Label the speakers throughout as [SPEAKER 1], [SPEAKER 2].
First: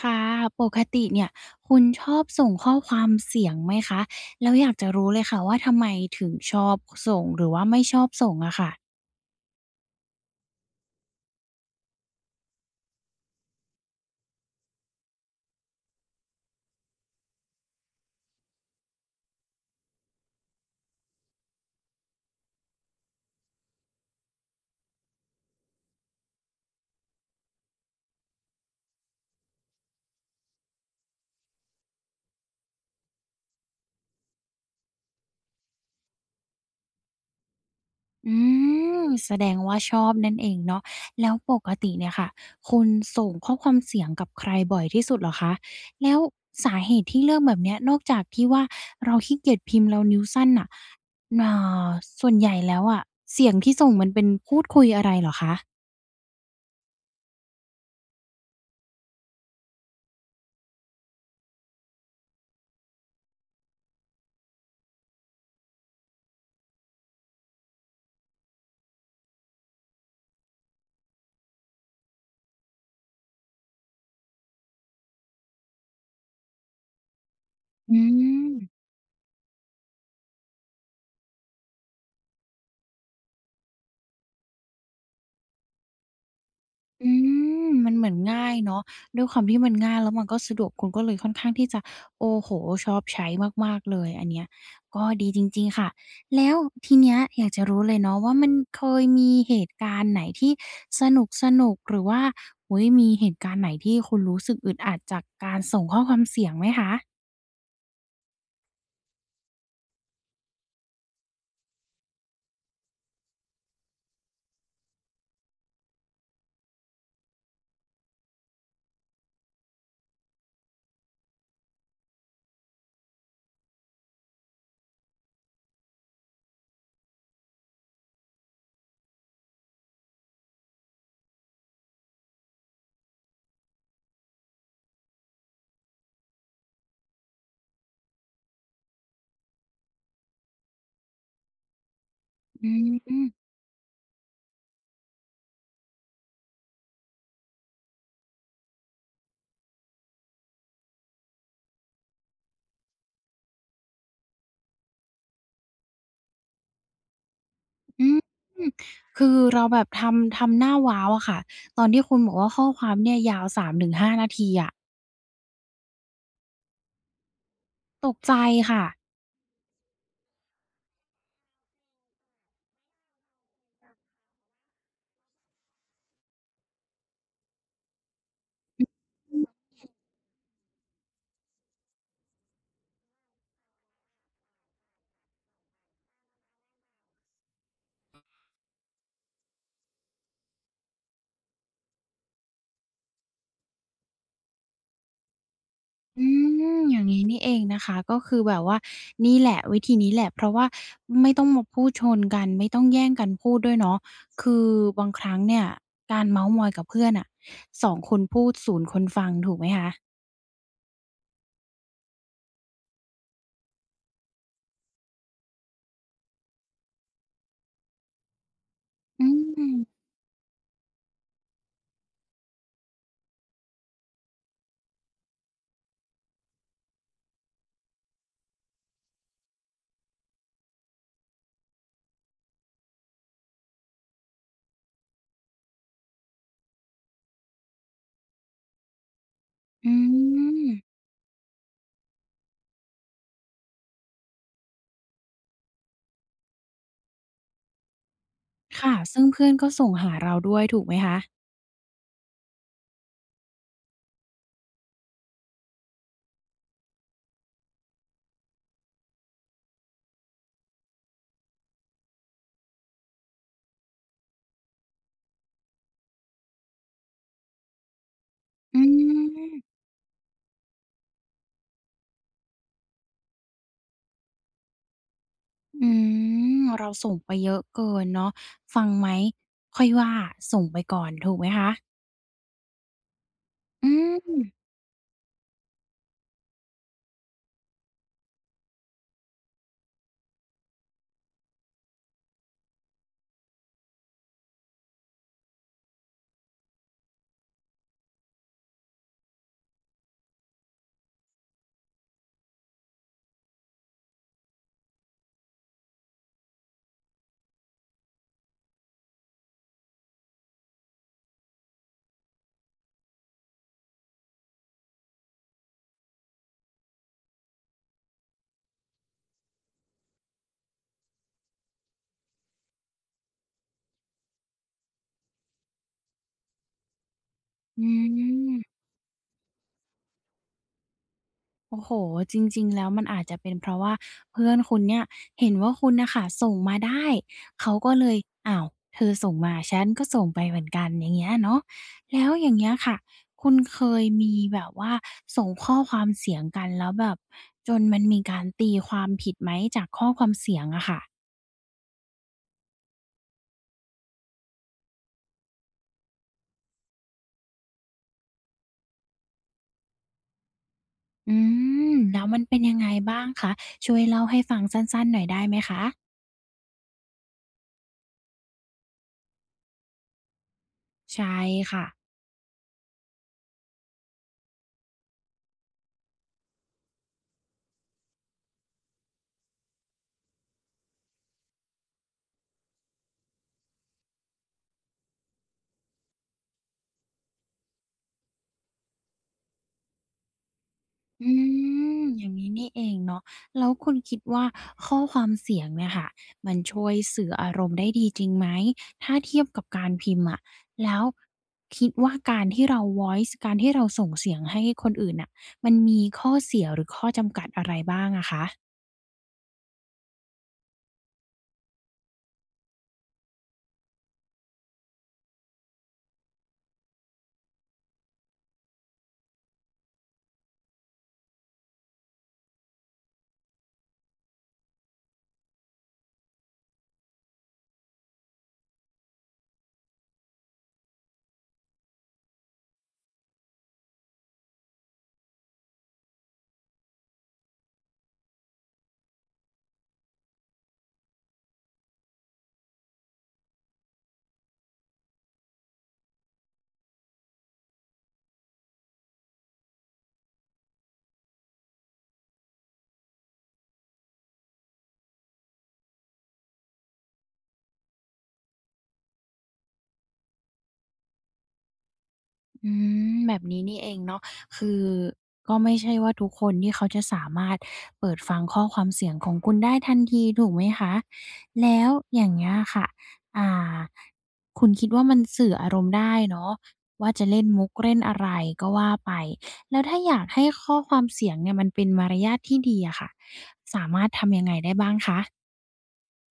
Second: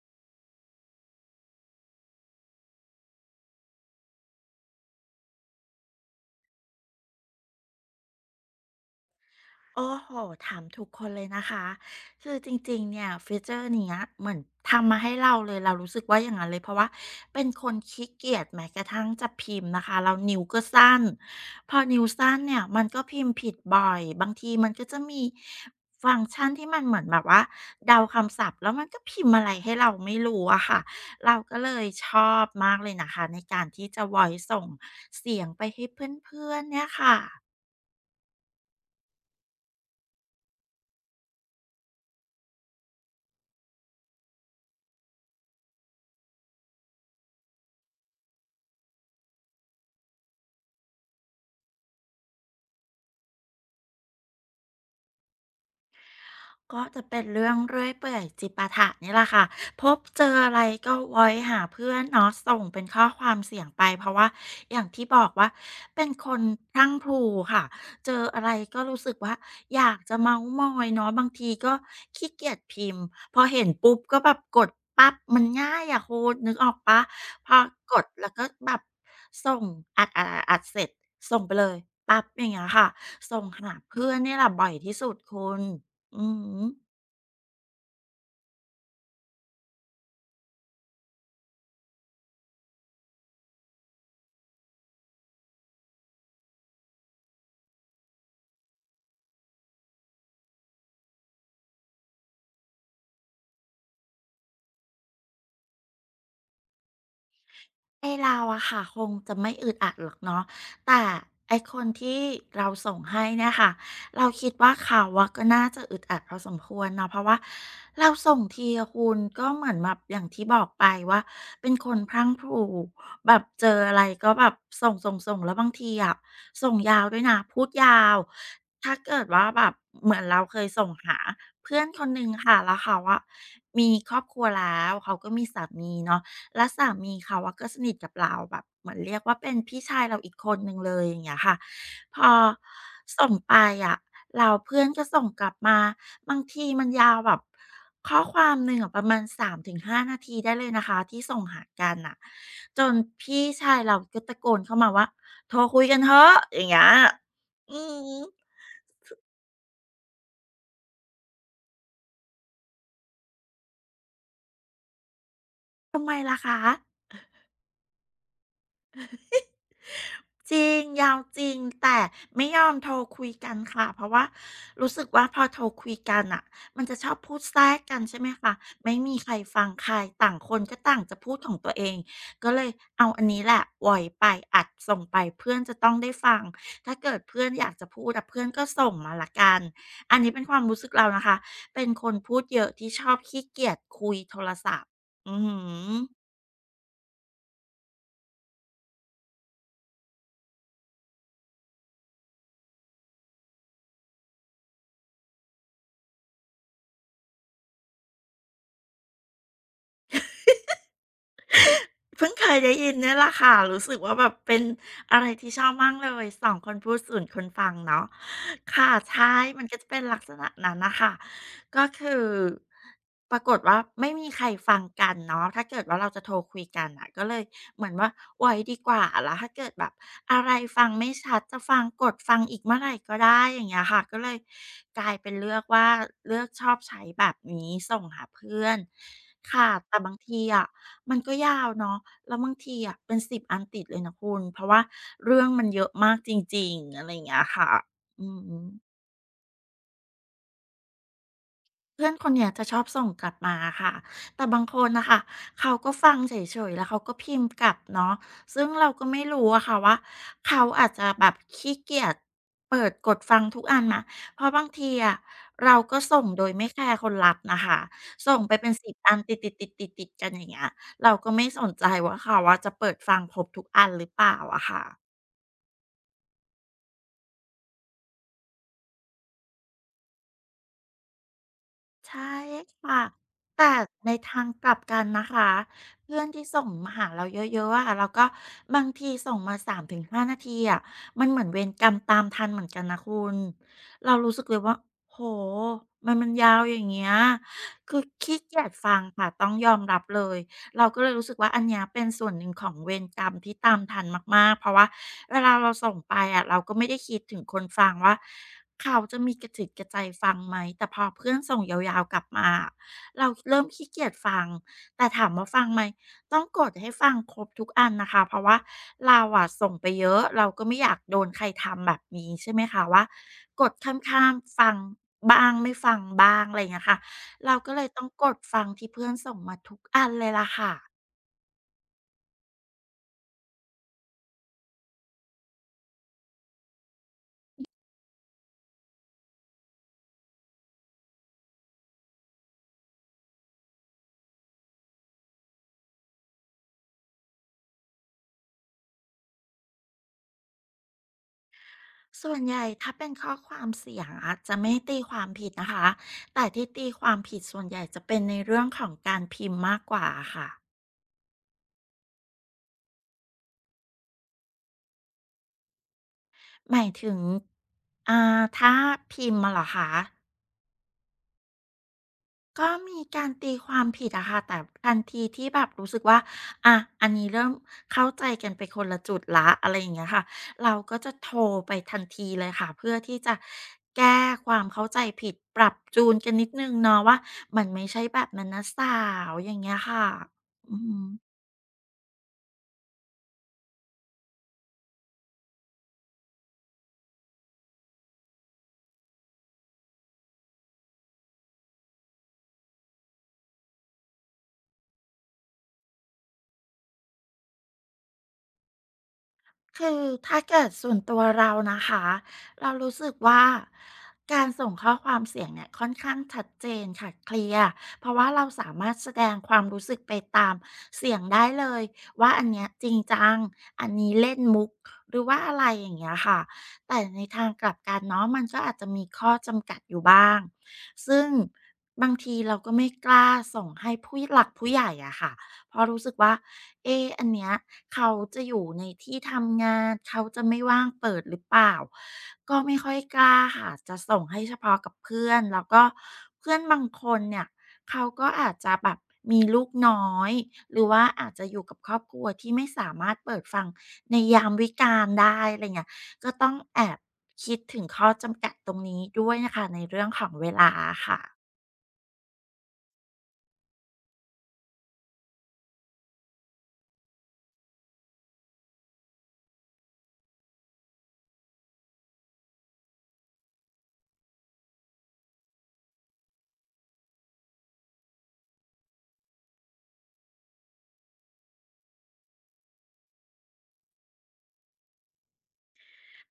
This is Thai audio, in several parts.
[SPEAKER 1] ค่ะปกติเนี่ยคุณชอบส่งข้อความเสียงไหมคะแล้วอยากจะรู้เลยค่ะว่าทำไมถึงชอบส่งหรือว่าไม่ชอบส่งอะค่ะ
[SPEAKER 2] โอ้โหถามทุกคนเลยนะคะคือจริงๆเนี่ยฟีเจอร์เนี้ยเหมือนทำมาให้เราเลยเรารู้สึกว่าอย่างงั้นเลยเพราะว่าเป็นคนขี้เกียจแม้กระทั่งจะพิมพ์นะคะเรานิ้วก็สั้นพอนิ้วสั้นเนี่ยมันก็พิมพ์ผิดบ่อยบางทีมันก็จะมีฟังก์ชันที่มันเหมือนแบบว่าเดาคำศัพท์แล้วมันก็พิมพ์อะไรให้เราไม่รู้อะค่ะเราก็เลยชอบมากเลยนะคะในการที่จะ Voice ส่งเสียงไปให้เพื่อนๆเนี่ยค่ะ
[SPEAKER 1] อืมแสดงว่าชอบนั่นเองเนาะแล้วปกติเนี่ยค่ะคุณส่งข้อความเสียงกับใครบ่อยที่สุดเหรอคะแล้วสาเหตุที่เลือกแบบเนี้ยนอกจากที่ว่าเราขี้เกียจพิมพ์เรานิ้วสั้นน่ะอ่าส่วนใหญ่แล้วอะเสียงที่ส่งมันเป็นพูดคุยอะไรเหรอคะ
[SPEAKER 2] ก็จะเป็นเรื่องเรื่อยเปื่อยจิปาถะนี่แหละค่ะพบเจออะไรก็วอยหาเพื่อนเนาะส่งเป็นข้อความเสียงไปเพราะว่าอย่างที่บอกว่าเป็นคนพรั่งพรูค่ะเจออะไรก็รู้สึกว่าอยากจะเม้าท์มอยเนาะบางทีก็ขี้เกียจพิมพ์พอเห็นปุ๊บก็แบบกดปั๊บมันง่ายอะคุณนึกออกเปล่าพอ
[SPEAKER 1] อื
[SPEAKER 2] กดแล้วก็
[SPEAKER 1] ม
[SPEAKER 2] แบบส่งอัดๆๆๆเสร็จส่งไปเลยปั๊บอย่างเงี้ยค่ะส่งหาเพื่อนเนี่ยแหละบ่อยที่สุดคุณ อืม
[SPEAKER 1] อืมมันเหมือนง่ายเนาะด้วยความที่มันง่ายแล้วมันก็สะดวกคุณก็เลยค่อนข้างที่จะโอ้โฮชอบใช้มากๆเลยอันเนี้ยก็ดีจริงๆค่ะแล้วทีเนี้ยอยากจะรู้เลยเนาะว่ามันเคยมีเหตุการณ์ไหนที่สนุกๆหรือว่าโอ้โฮมีเหตุการณ์ไหนที่คุณรู้สึกอึดอัดจากการส่งข้อความเสียงไหมคะ
[SPEAKER 2] ไอเราอะค่ะคงจะไม่อึดอัดหรอกเนาะแต่ไอคนที่เราส่งให้เนี่ยค่ะเราคิดว่าเขาอะก็น่าจะอึดอัดพอสมควรเนาะเพราะว่าเราส่งทีอะคุณก็เหมือนแบบอย่างที่บอกไปว่าเป็นคนพลังพรูแบบเจออะไรก็แบบส่งแล้วบางทีอะส่งยาวด้วยนะพูดยาวถ้าเกิดว่าแบบเหมือนเราเคยส่งหาเพื่อนคนหนึ่งค่ะแล้วเขาอะมีครอบครัวแล้วเขาก็มีสามีเนาะ แล้วสามีเขาอะก็สนิทกับเราแบบเหมือนเรียกว่าเป็นพี่ชายเราอีกคนหนึ่งเลยอย่างเงี้ยค่ะพอ
[SPEAKER 1] อืม
[SPEAKER 2] ส่งไปอะแล้วเพื่อนก็ส่งกลับมาบางทีมันยาวแบบข้อความหนึ่งอะประมาณ3-5นาทีได้เลยนะคะที่ส่งหากันน่ะจนพี่ชายเราก็ตะโกนเข้ามาว่าโทรคุยกันเถอะอย่างเงี้ยอื
[SPEAKER 1] อืม
[SPEAKER 2] ม
[SPEAKER 1] คือเราแบบทำหน้าว้าวอะค่ะตอนที่คุณบอกว่าข้อความเนี่ยยาวสามถึงห้านาทีอะ
[SPEAKER 2] ทำไมล่ะคะ
[SPEAKER 1] ตกใจค่ะ
[SPEAKER 2] จริงยาวจริงแต่ไม่ยอมโทรคุยกันค่ะเพราะว่ารู้สึกว่าพอโทรคุยกันน่ะมันจะชอบพูดแทรกกันใช่ไหมคะไม่
[SPEAKER 1] อ
[SPEAKER 2] มีใครฟังใครต่างคนก็ต่างจะพูดของตัวเองก็เลยเอาอันนี้แหละไหวอยไปอัดส่งไปเพื่อนจะต้องได้ฟังถ้าเกิดเพื่อนอยากจะพูดอะเพื่อนก็ส่งมาและกันอันนี้เป็นความรู้สึกเรานะคะเป็นคนพูดเยอะที่ชอบขี้เกียจคุยโทรศัพท์อือฮึ
[SPEAKER 1] ืมอย่างงี้นี่เองนะคะก็คือแบบว่านี่แหละวิธีนี้แหละเพราะว่าไม่ต้องมาพูดชนกันไม่ต้องแย่งกันพูดด้วยเนาะคือบางครั้งเนี่ยการเม้าท์มอยกับเพื่อนอะสองคนพูดศูนย์คนฟังถูกไหมคะ
[SPEAKER 2] เพิ่งเคยได้ยินเนี่ยแหละค่ะรู้สึกว่าแบบเป็นอะไรที่ชอบมากเลยสองคนพูดศูนย์คนฟังเนาะค่ะ
[SPEAKER 1] อื
[SPEAKER 2] ใช่มัน
[SPEAKER 1] ม
[SPEAKER 2] ก็จะเป็นลักษณะนั้นน่ะค่ะก็คือปรากฏว่าไม่มีใครฟังกันเนาะถ้าเกิดว่าเราจะโทรคุยกันน่ะก็เลยเหมือนว่าไว้ดีกว่าแล้วถ้าเกิดแบบอะไรฟังไม่ชัดจะฟังกดฟังอีกเมื่อไหร่ก็ได้อย่างเงี้ยค่ะก็เลยกลายเป็นเลือกว่าเลือกชอบใช้แบบนี้ส่งหาเพื่อนค่ะ
[SPEAKER 1] อื
[SPEAKER 2] แต่บางทีอะ
[SPEAKER 1] ม
[SPEAKER 2] มันก็ยาวเนาะแล้วบางทีอะเป็น10อันติดเลยนะคุณเพราะว่าเรื่องมันเยอะมากจริงๆอะไรอย่างเงี้ยค่ะอือฮึ
[SPEAKER 1] ค่ะซึ่งเพื่อนก็ส่งหาเราด้วยถูกไหมคะ
[SPEAKER 2] เพื่อนคนเนี้ยจะชอบส่งกลับมาค่ะแต่บางคนนะค่ะเขาก็ฟังเฉยๆแล้วเขาก็พิมพ์กลับเนาะซึ่งเราก็ไม่รู้อะค่ะว่าเขาอาจจะแบบขี้เกียจเปิดกดฟังทุกอันนะเพราะบางทีอะเราก็ส่งโดยไม่แคร์คนรับนะค่ะส่งไปเป็น
[SPEAKER 1] อื
[SPEAKER 2] สิบอันติดๆๆิด
[SPEAKER 1] ม
[SPEAKER 2] ติดติดกันอย่างเงี้ยเราก็ไม่สนใจว่าเขาว่าจะเปิดฟังครบทุกอันหรือเปล่าอะค่ะ
[SPEAKER 1] อืมเราส่งไปเยอะเกินเนาะฟังไหมค่อยว่าส่งไปก่อนถูกไหมคะ
[SPEAKER 2] ใช่ค่ะแต่
[SPEAKER 1] อื
[SPEAKER 2] ในทางก
[SPEAKER 1] ม
[SPEAKER 2] ลับกันนะคะเพื่อนที่ส่งมาหาเราเยอะๆอะแล้วก็บางทีส่งมา3-5นาทีอะมันเหมือนเวรกรรมตามทันเหมือนกันนะคุณเรารู้สึกเลยว่าโอ้มันยาวอย่างเงี้ยคือขี้เกียจฟังค่ะต้องยอมรับเลยเราก็เลยรู้สึกว่าอันเนี้ยเป็นส่วนหนึ่งของเวรกรรมที่ตามทันมากๆเพราะว่า เวลาเราส่งไปอ่ะเราก็ไม่ได้คิดถึงคนฟังว่าเขาจะมีกระจิตกระใจฟังไหมแต่พอเพื่อนส่งยาวๆกลับมาอะเราเริ่มขี้เกียจฟังแต่ถามว่าฟังไหมต้องกดให้ฟังครบทุกอันนะคะเพราะว่าเราอ่ะส่งไปเยอะเราก็ไม่อยากโดนใครทำแบบนี้ใช่ไหมคะว่ากดข้ามๆฟังบ้างไม่ฟังบ้างอะไรอย่างเงี้ยค่ะเราก็เล
[SPEAKER 1] อื
[SPEAKER 2] ยต้องกดฟัง
[SPEAKER 1] ม
[SPEAKER 2] ที่เพื่อนส่งมาทุกอันเลยล่ะค่ะ
[SPEAKER 1] โอ้โฮจริงๆ แล้วมันอาจจะเป็นเพราะว่าเพื่อนคุณเนี่ยเห็นว่าคุณน่ะค่ะส่งมาได้ เขาก็เลยอ้าวเธอส่งมาฉันก็ส่งไปเหมือนกันอย่างเงี้ยเนาะแล้วอย่างเงี้ยค่ะ คุณเคยมีแบบว่าส่งข้อความเสียงกันแล้วแบบจนมันมีการตีความผิดไหมจากข้อความเสียงอะค่ะ
[SPEAKER 2] ส่วนใหญ่ถ้าเป็นข้อความเสียงอะจะไม่ตีความผิดนะคะ แต่ที่ตีความผิดส่วนใหญ่จะเป็นในเรื่องของการพิมพ์มากกว่าค่ะ
[SPEAKER 1] อืมแล้วมันเป็นยังไงบ้างคะ ช่วยเล่าให้ฟังสั้นๆหน่อยได้ไหมคะ
[SPEAKER 2] หมายถึงถ้าพิมพ์มาเหรอคะ
[SPEAKER 1] ใช่ค่ะ
[SPEAKER 2] ก็มีการตีความผิดอะค่ะแต่ทันทีที่แบบรู้สึกว่าอะอันนี้เริ่มเข้าใจกันไปคนละจุดละอะไรอย่างเงี้ยค่ะเราก็จะโทรไปทันทีเลยค่ะเพื่อที่จะแก้ความเข้าใจผิดปรับจูนกันนิดหนึ่งเนาะว่ามันไม่ใช่แบบนั้นนะสาวอย่างเงี้ยค่ะอือฮึ
[SPEAKER 1] อืมอย่างนี้นี่เองเนาะแล้วคุณคิดว่าข้อความเสียงเนี่ยค่ะมันช่วยสื่ออารมณ์ได้ดีจริงไหมถ้าเทียบกับการพิมพ์อะแล้วคิดว่าการที่เรา voice การที่เราส่งเสียงให้คนอื่นน่ะมันมีข้อเสียหรือข้อจำกัดอะไรบ้างอะคะ
[SPEAKER 2] คือถ้าเกิดส่วนตัวเรานะคะเรารู้สึกว่าการส่งข้อความเสียงเนี่ยค่อนข้างชัดเจนค่ะเคลียร์เพราะว่าเราสามารถแสดงความรู้สึกไปตามเสียงได้เลยว่าอันเนี้ยจริงจังอันนี้เล่นมุกหรือว่าอะไรอย่างเงี้ยค่ะแต่ในทางกลับกันเนาะมันก็อาจจะมีข้อจำกัดอยู่บ้างซึ่งบางทีเราก็ไม่กล้าส่งให้ผู้หลักผู้ใหญ่อะค่ะเพราะรู้สึกว่า เอ๊ะอันเนี้ยเขาจะอยู่ในที่ทำงานเขาจะไม่ว่างเปิดหรือเปล่าก็ไม่ค่อยกล้าค่ะจะส่งให้เฉพาะกับเพื่อนแล้วก็เพื่อนบางคนเนี่ยเขาก็อาจจะแบบมีลูกน้อยหรือว่าอาจจะอยู่กับครอบครัวที่ไม่สามารถเปิดฟังในยามวิกาลได้อะไรเงี้ยก็ต้องแอบคิดถึงข้อจำกัดตรงนี้ด้วยนะคะในเรื่องของเวลาค่ะ
[SPEAKER 1] อืมแบบนี้นี่เองเนาะคือก็ไม่ใช่ว่าทุกคนที่เขาจะสามารถเปิดฟังข้อความเสียงของคุณได้ทันทีถูกไหมคะแล้วอย่างเงี้ยค่ะอ่าคุณคิดว่ามันสื่ออารมณ์ได้เนาะว่าจะเล่นมุกเล่นอะไรก็ว่าไปแล้วถ้าอยากให้ข้อความเสียงเนี่ยมันเป็นมารยาทที่ดีอะค่ะ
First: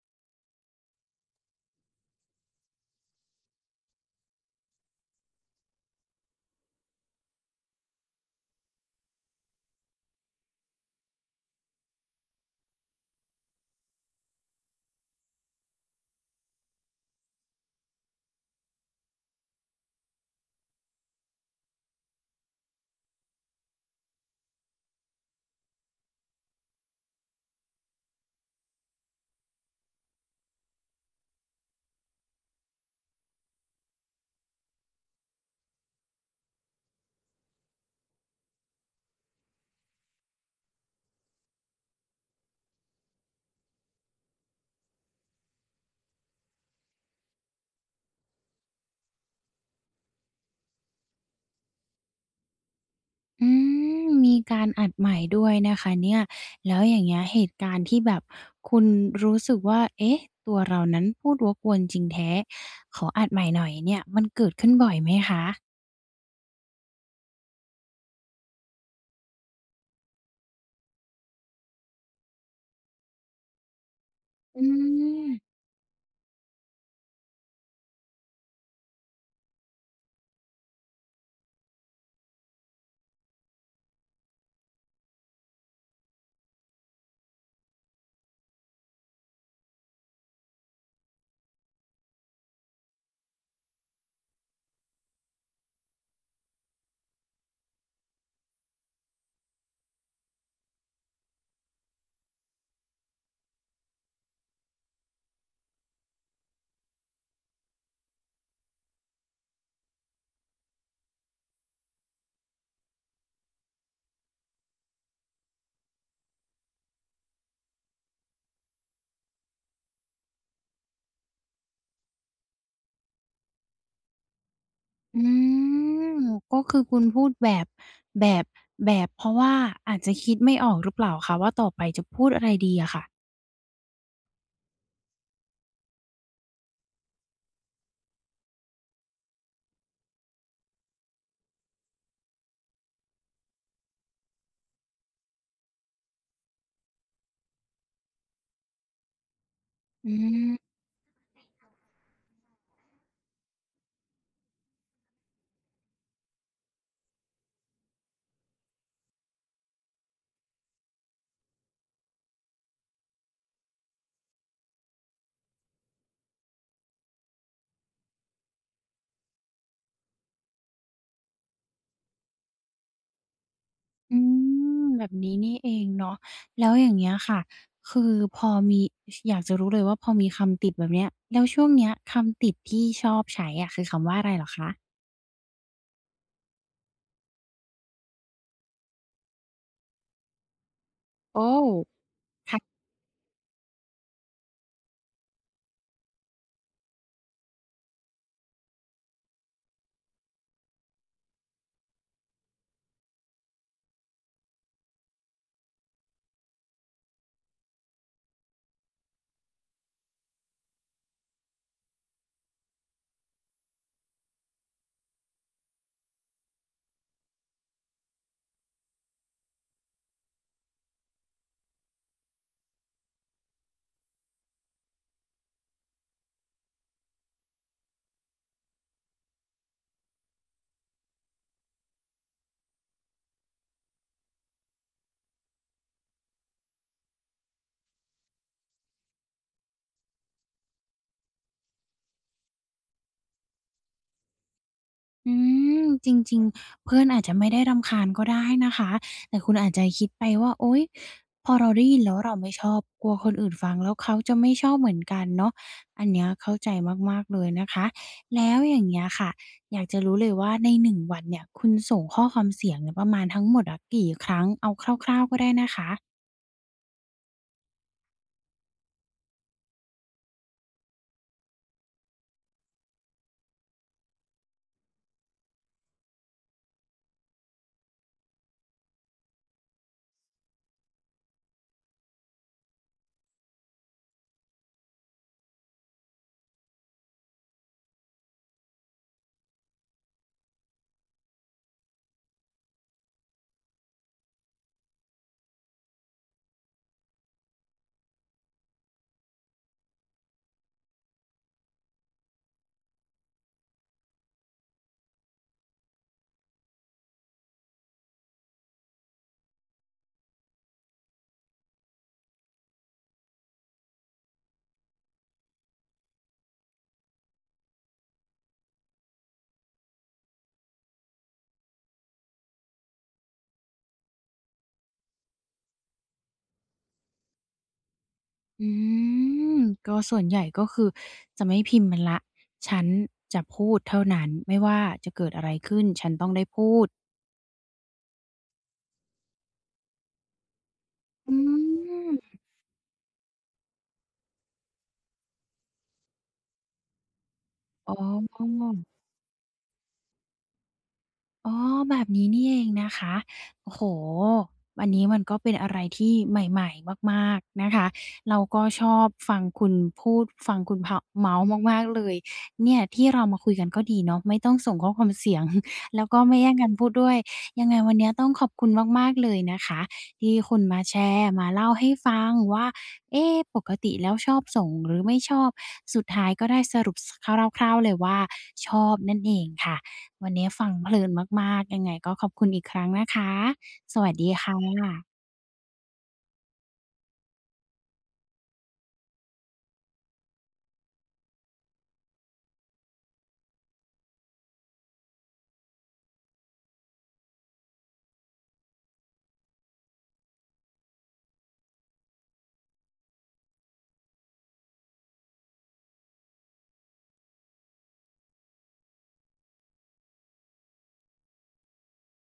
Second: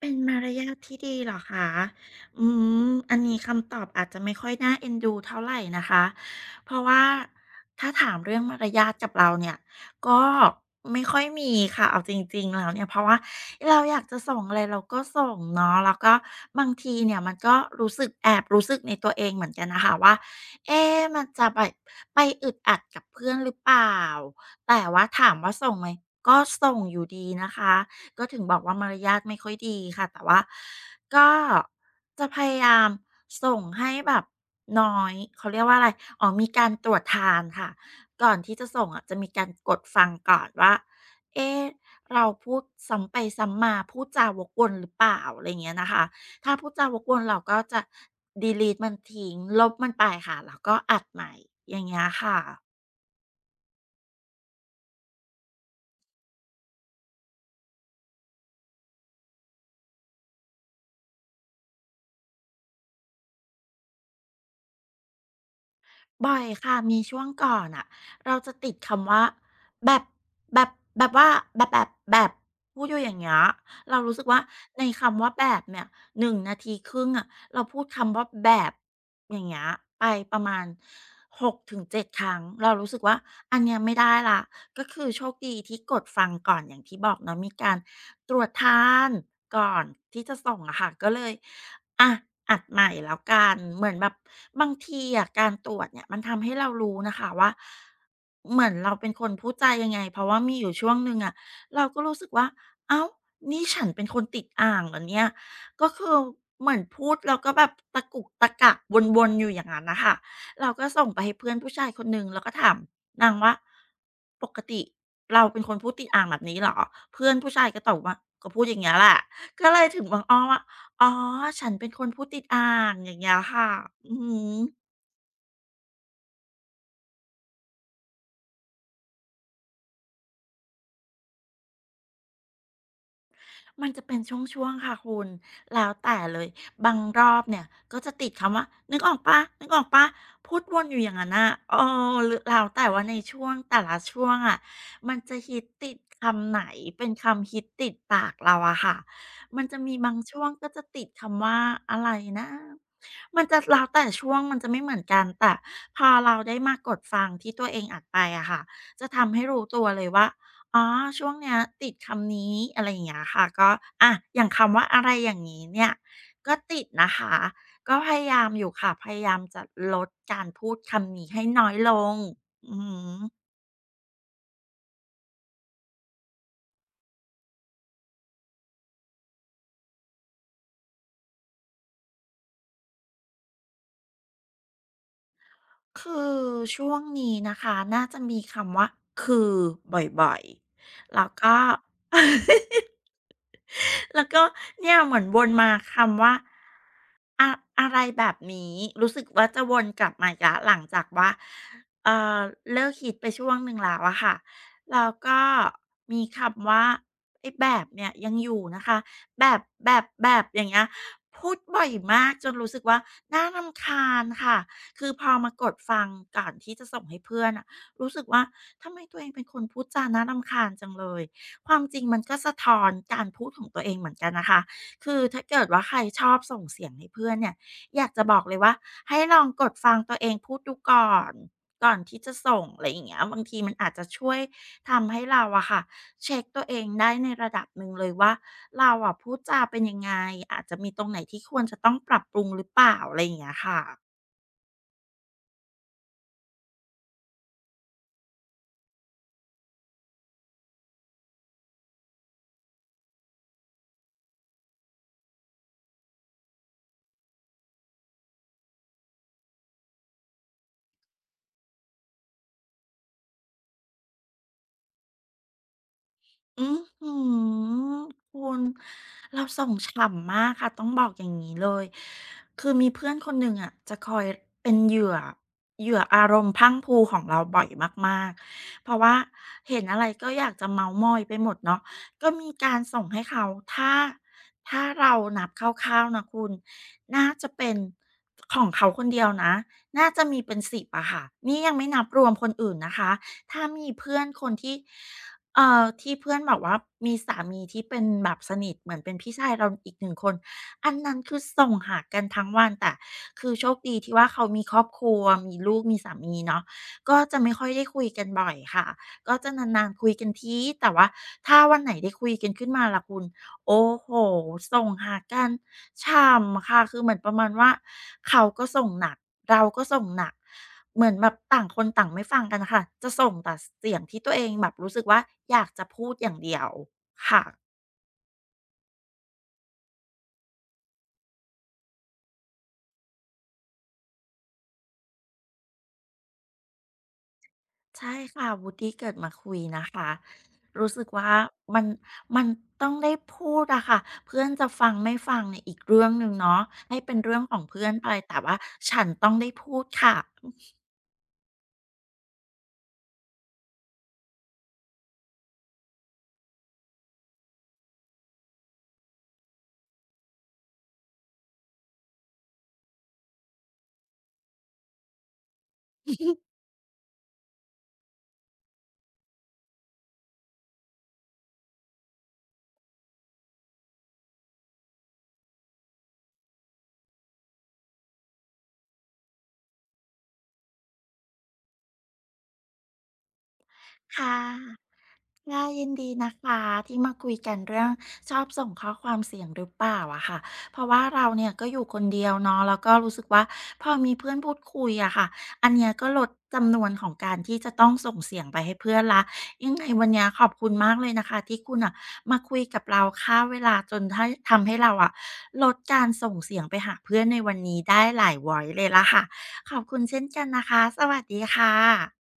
[SPEAKER 2] เป็นมารยาทที่ดีเหรอคะอืมอันนี้คำตอบอาจจะไม่ค่อยน่าเอ็นดูเท่าไหรนะคะเพราะว่าถ้าถามเรื่องมารยาทกับเราเนี่ยก็ไม่ค่อยมีค่ะเอาจริงๆแล้วเนี่ยเพราะว่าเราอยากจะส่งอะไรเราก็ส่งเนาะแล้วก็บางทีเนี่ยมันก็รู้สึกแอบรู้สึกในตัวเองเหมือนกันนะคะว่าเอ๊ะมันจะไปอึดอัดกับเพื่อนหรือเปล่าแต่ว่าถามว่าส่งไหมก็ส่งอยู่ดีนะคะ ก็ถึงบอกว่ามารยาทไม่ค่อยดีค่ะแต่ว่าก็จะพยายามส่งให้แบบน้อยเขาเรียกว่าอะไรอ๋อมีการตรวจทานค่ะก่อนที่จะส่งอะจะมีการกดฟังก่อนว่าเอ๊ะเราพูดซ้ำไปซ้ำมาพูดจาวกวนหรือเปล่าอะไรอย่างเงี้ยนะคะถ้าพูดจาวกวนเราก็จะ delete มันทิ้งลบมันไปค่ะแล้วก็อัดใหม่อย่างเงี้ยค่ะ
[SPEAKER 1] อืมมีการอัดใหม่ด้วยนะคะเนี่ยแล้วอย่างเงี้ยเหตุการณ์ที่แบบคุณรู้สึกว่าเอ๊ะตัวเรานั้นพูดวกวนจริงแท้ขออัดใหม่หน่อยเนี่ยมันเกิดขึ้นบ่อยไหมคะ
[SPEAKER 2] บ่อยค่ะมีช่วงก่อนอะเราจะติดคำว่าแบบแบบแบบว่าแบบพูดอยู่อย่างเงี้ยเรารู้สึกว่า
[SPEAKER 1] อื
[SPEAKER 2] ในคำ
[SPEAKER 1] ม
[SPEAKER 2] ว่าแบบเนี่ย1 นาทีครึ่งอะเราพูดคำว่าแบบอย่างเงี้ยไปประมาณ6 ถึง 7 ครั้งเรารู้สึกว่าอันเนี้ยไม่ได้ละก็คือโชคดีที่กดฟังก่อนอย่างที่บอกเนาะมีการ ตรวจทานก่อนที่จะส่งอะค่ะก็เลยอ่ะอัดใหม่แล้วกันเหมือนแบบบางทีอะการตรวจเนี่ยมันทำให้เรารู้นะคะว่าเหมือนเราเป็นคนพูดใจายังไงเพราะว่ามีอยู่ช่วงหนึ่งอะเราก็รู้สึกว่าเอ้านี่ฉันเป็นคนติดอ่างเหรอเนี่ยก็คือเหมือนพูดแล้วก็แบบตะกุกตะกักวนๆอยู่อย่างนั้นนะคะเราก็ส่งไปให้เพื่อนผู้ชายคนหนึ่งแล้วก็ถาม นางว่าปกติเราเป็นคนพูดติดอ่างแบบนี้เหรอเพื่อนผู้ชายก็ตอบว่าก็พูดอย่างเงี้ยแหละก็เลยถึงบังอ้อว่าอ๋อฉันเป็นคนพูดติดอ่างอย่างเงี้ยค่ะอือฮึ
[SPEAKER 1] อืมก็คือคุณพูดแบบแบบแบบเพราะว่าอาจจะคิดไม่ออกหรือเปล่าคะว่าต่อไปจะพูดอะไรดีอะค่ะ
[SPEAKER 2] มันจะเป็นช่วงๆค่ะคุณ แล้วแต่เลย บางรอบเนี่ยก็จะติดคำว่านึกออกเปล่านึกออกเปล่าพูดวนอยู่อย่างนั้นน่ะเออหรือแล้วแต่ว่าในช่วงแต่ละช่วงอะมันจะฮิตติดคำไหนเป็นคำฮิตติดปากเราอะค่ะมันจะมี
[SPEAKER 1] อื
[SPEAKER 2] บางช่วง
[SPEAKER 1] ม
[SPEAKER 2] ก็จะติดคำว่าอะไรนะมันจะแล้วแต่ช่วงมันจะไม่เหมือนกันแต่พอเราได้มากดฟังที่ตัวเองอัดไปอะค่ะจะทำให้รู้ตัวเลยว่า อ๋อช่วงเนี้ยติดคำนี้อะไรอย่างเงี้ยค่ะก็อย่างคำว่าอะไรอย่างงี้เนี่ยก็ติดนะคะก็พยายามอยู่ค่ะพยายามจะลดการพูดคำนี้ให้น้อยลงอือฮึ
[SPEAKER 1] อืมแบบนี้นี่เองเนาะแล้วอย่างเงี้ยค่ะคือพอมีอยากจะรู้เลยว่าพอมีคำติดแบบเนี้ยแล้วช่วงเนี้ยคำติดที่ชอบใช้อะคือคำว่าอะไรเหรอคะ
[SPEAKER 2] คือช่วงนี้นะคะน่าจะมีคำว่าคือบ่อยๆแล้ว
[SPEAKER 1] โอ้
[SPEAKER 2] ก็
[SPEAKER 1] ค
[SPEAKER 2] แล้วก็เนี่ยเหมือนวนมาคำว่าอะอะไรแบบนี้รู้สึกว่าจะวนกลับมาอีกล้หลังจากว่าเอ่อเลิกฮิตไปช่วงหนึ่งแล้วอะค่ะแล้วก็มีคำว่าไอ้แบบเนี่ยยังอยู่นะคะแบบอย่างเงี้ยพูดบ่อยมากจนรู้สึกว่าน่ารำคาญค่ะ คือพอมากดฟังก่อนที่จะส่งให้เพื่อนอะรู้สึกว่าทำไมตัวเองเป็นคนพูดจาน่ารำคาญจังเลยความจริงมันก็สะท้อนการพูดของตัวเองเหมือนกันนะคะคือถ้าเกิดว่าใครชอบส่งเสียงให้เพื่อนเนี่ยอยากจะบอกเลยว่าให้ลองกดฟังตัวเองพูดดูก่อนก่อนที่จะส่งอะไรอย่างเงี้ยบางทีมันอาจจะช่วยทำให้เราอะค่ะเช็คตัวเองได้ในระดับหนึ่งเลยว่าเราอะพูดจาเป็นยังไงอาจจะมีตรงไหนที่ควรจะต้องปรับปรุงหรือเปล่าอะไรอย่างเงี้ยค่ะ
[SPEAKER 1] อืมจริงๆเพื่อนอาจจะไม่ได้รำคาญก็ได้นะคะแต่คุณอาจจะคิดไปว่าโอ๊ยพอเราได้ยินแล้วเราไม่ชอบกลัวคนอื่นฟังแล้วเขาจะไม่ชอบเหมือนกันเนาะอันเนี้ยเข้าใจมากๆเลยนะคะแล้วอย่างเงี้ยค่ะอยากจะรู้เลยว่าในหนึ่งวันเนี่ยคุณส่งข้อความเสียงเนี่ยประมาณทั้งหมดอะกี่ครั้งเอาคร่าวๆก็ได้นะคะ
[SPEAKER 2] อือหือคุณเราส่งฉ่ำมากค่ะต้องบอกอย่างนี้เลยคือมีเพื่อนคนหนึ่งอะจะคอยเป็นเหยื่อเหยื่ออารมณ์พรั่งพรูของเราบ่อยมากๆเพราะว่าเห็นอะไรก็อยากจะเม้าท์มอยไปหมดเนาะก็มีการส่งให้เขาถ้าถ้าเรานับคร่าวๆนะคุณน่าจะเป็นของเขาคนเดียวนะน่าจะมีเป็นสิบอะค่ะนี่ยังไม่นับรวมคนอื่นนะคะถ้ามีเพื่อนคนที่ ที่เพื่อนบอกว่ามีสามีที่เป็นแบบสนิทเหมือนเป็นพี่ชายเราอีกหนึ่งคนอันนั้นคือส่งหากันทั้งวันแต่คือโชคดีที่ว่าเขามีครอบครัวมีลูกมีสามีเนาะก็จะไม่ค่อยได้คุยกันบ่อยค่ะก็จะนานๆคุยกันทีแต่ว่าถ้าวันไหนได้คุยกันขึ้นมาล่ะคุณโอ้โฮส่งหากัน ฉ่ำค่ะคือเหมือนประมาณว่าเขาก็ส่งหนักเราก็ส่งหนักเหมือนแบบต่างคนต่างไม่ฟังกันค่ะจะส่งแต่เสียงที่ตัวเองแบบรู้สึกว่าอยากจะพูดอย่างเดียวค่ะ
[SPEAKER 1] อืมก็ส่วนใหญ่ก็คือจะไม่พิมพ์มันแล้วฉันจะพูดเท่านั้นไม่ว่าจะเกิดอะไรขึ้นฉันต้องได้พูด
[SPEAKER 2] ใช่ค่ะวุฒิเกิดมาคุยนะคะรู้สึกว่า
[SPEAKER 1] อื
[SPEAKER 2] มัน
[SPEAKER 1] ม
[SPEAKER 2] มันต้องได้พูดอะค่ะเพื่อนจะฟังไม่ฟังเนี่ยอีกเรื่องหนึ่งเนาะให้เป็นเรื่องของเพื่อ
[SPEAKER 1] อ๋
[SPEAKER 2] น
[SPEAKER 1] อ
[SPEAKER 2] ไป
[SPEAKER 1] อ
[SPEAKER 2] แต่
[SPEAKER 1] อ
[SPEAKER 2] ว่าฉันต้องได้พูดค่ะ
[SPEAKER 1] อ๋อแบบนี้นี่เองนะคะโอ้โฮวันนี้มันก็เป็นอะไรที่ใหม่ๆมากๆนะคะ เราก็ชอบฟังคุณพูดฟังคุณเผาเมาท์มากๆเลยเนี่ยที่เรามาคุยกันก็ดีเนาะไม่ต้องส่งข้อความเสียง แล้วก็ไม่แย่งกันพูดด้วยยังไงวันเนี้ยต้องขอบคุณมากๆเลยนะคะที่คุณมาแชร์มาเล่าให้ฟังว่าเอ๊ปกติแล้วชอบส่งหรือไม่ชอบสุดท้ายก็ได้สรุปสคร่าวๆเลยว่าชอบนั่นเองค่ะ วันนี้ฟังเพลินมากๆยังไงก็ขอบคุณอีกครั้งนะคะ สวัสดี
[SPEAKER 2] ค่ะ
[SPEAKER 1] ค่ะ
[SPEAKER 2] ง่ายยินดีนะคะที่มาคุยกันเรื่องชอบส่งข้อความเสียงหรือเปล่าอะค่ะเพราะว่าเราเนี่ยก็อยู่คนเดียวเนาะแล้วก็รู้สึกว่าพอมีเพื่อนพูดคุยอะค่ะอันเนี้ยก็ลดจำนวนของการที่จะต้องส่งเสียงไปให้เพื่อนละยังไงวันเนี้ยขอบคุณมากเลยนะคะที่คุณอะมาคุยกับเราค่าเวลาจนถ้าทำให้เราอะลดการส่งเสียงไปหาเพื่อนในวันนี้ได้หลาย Voice เลยละค่ะขอบคุณเช่นกันนะคะสวัสดีค่ะ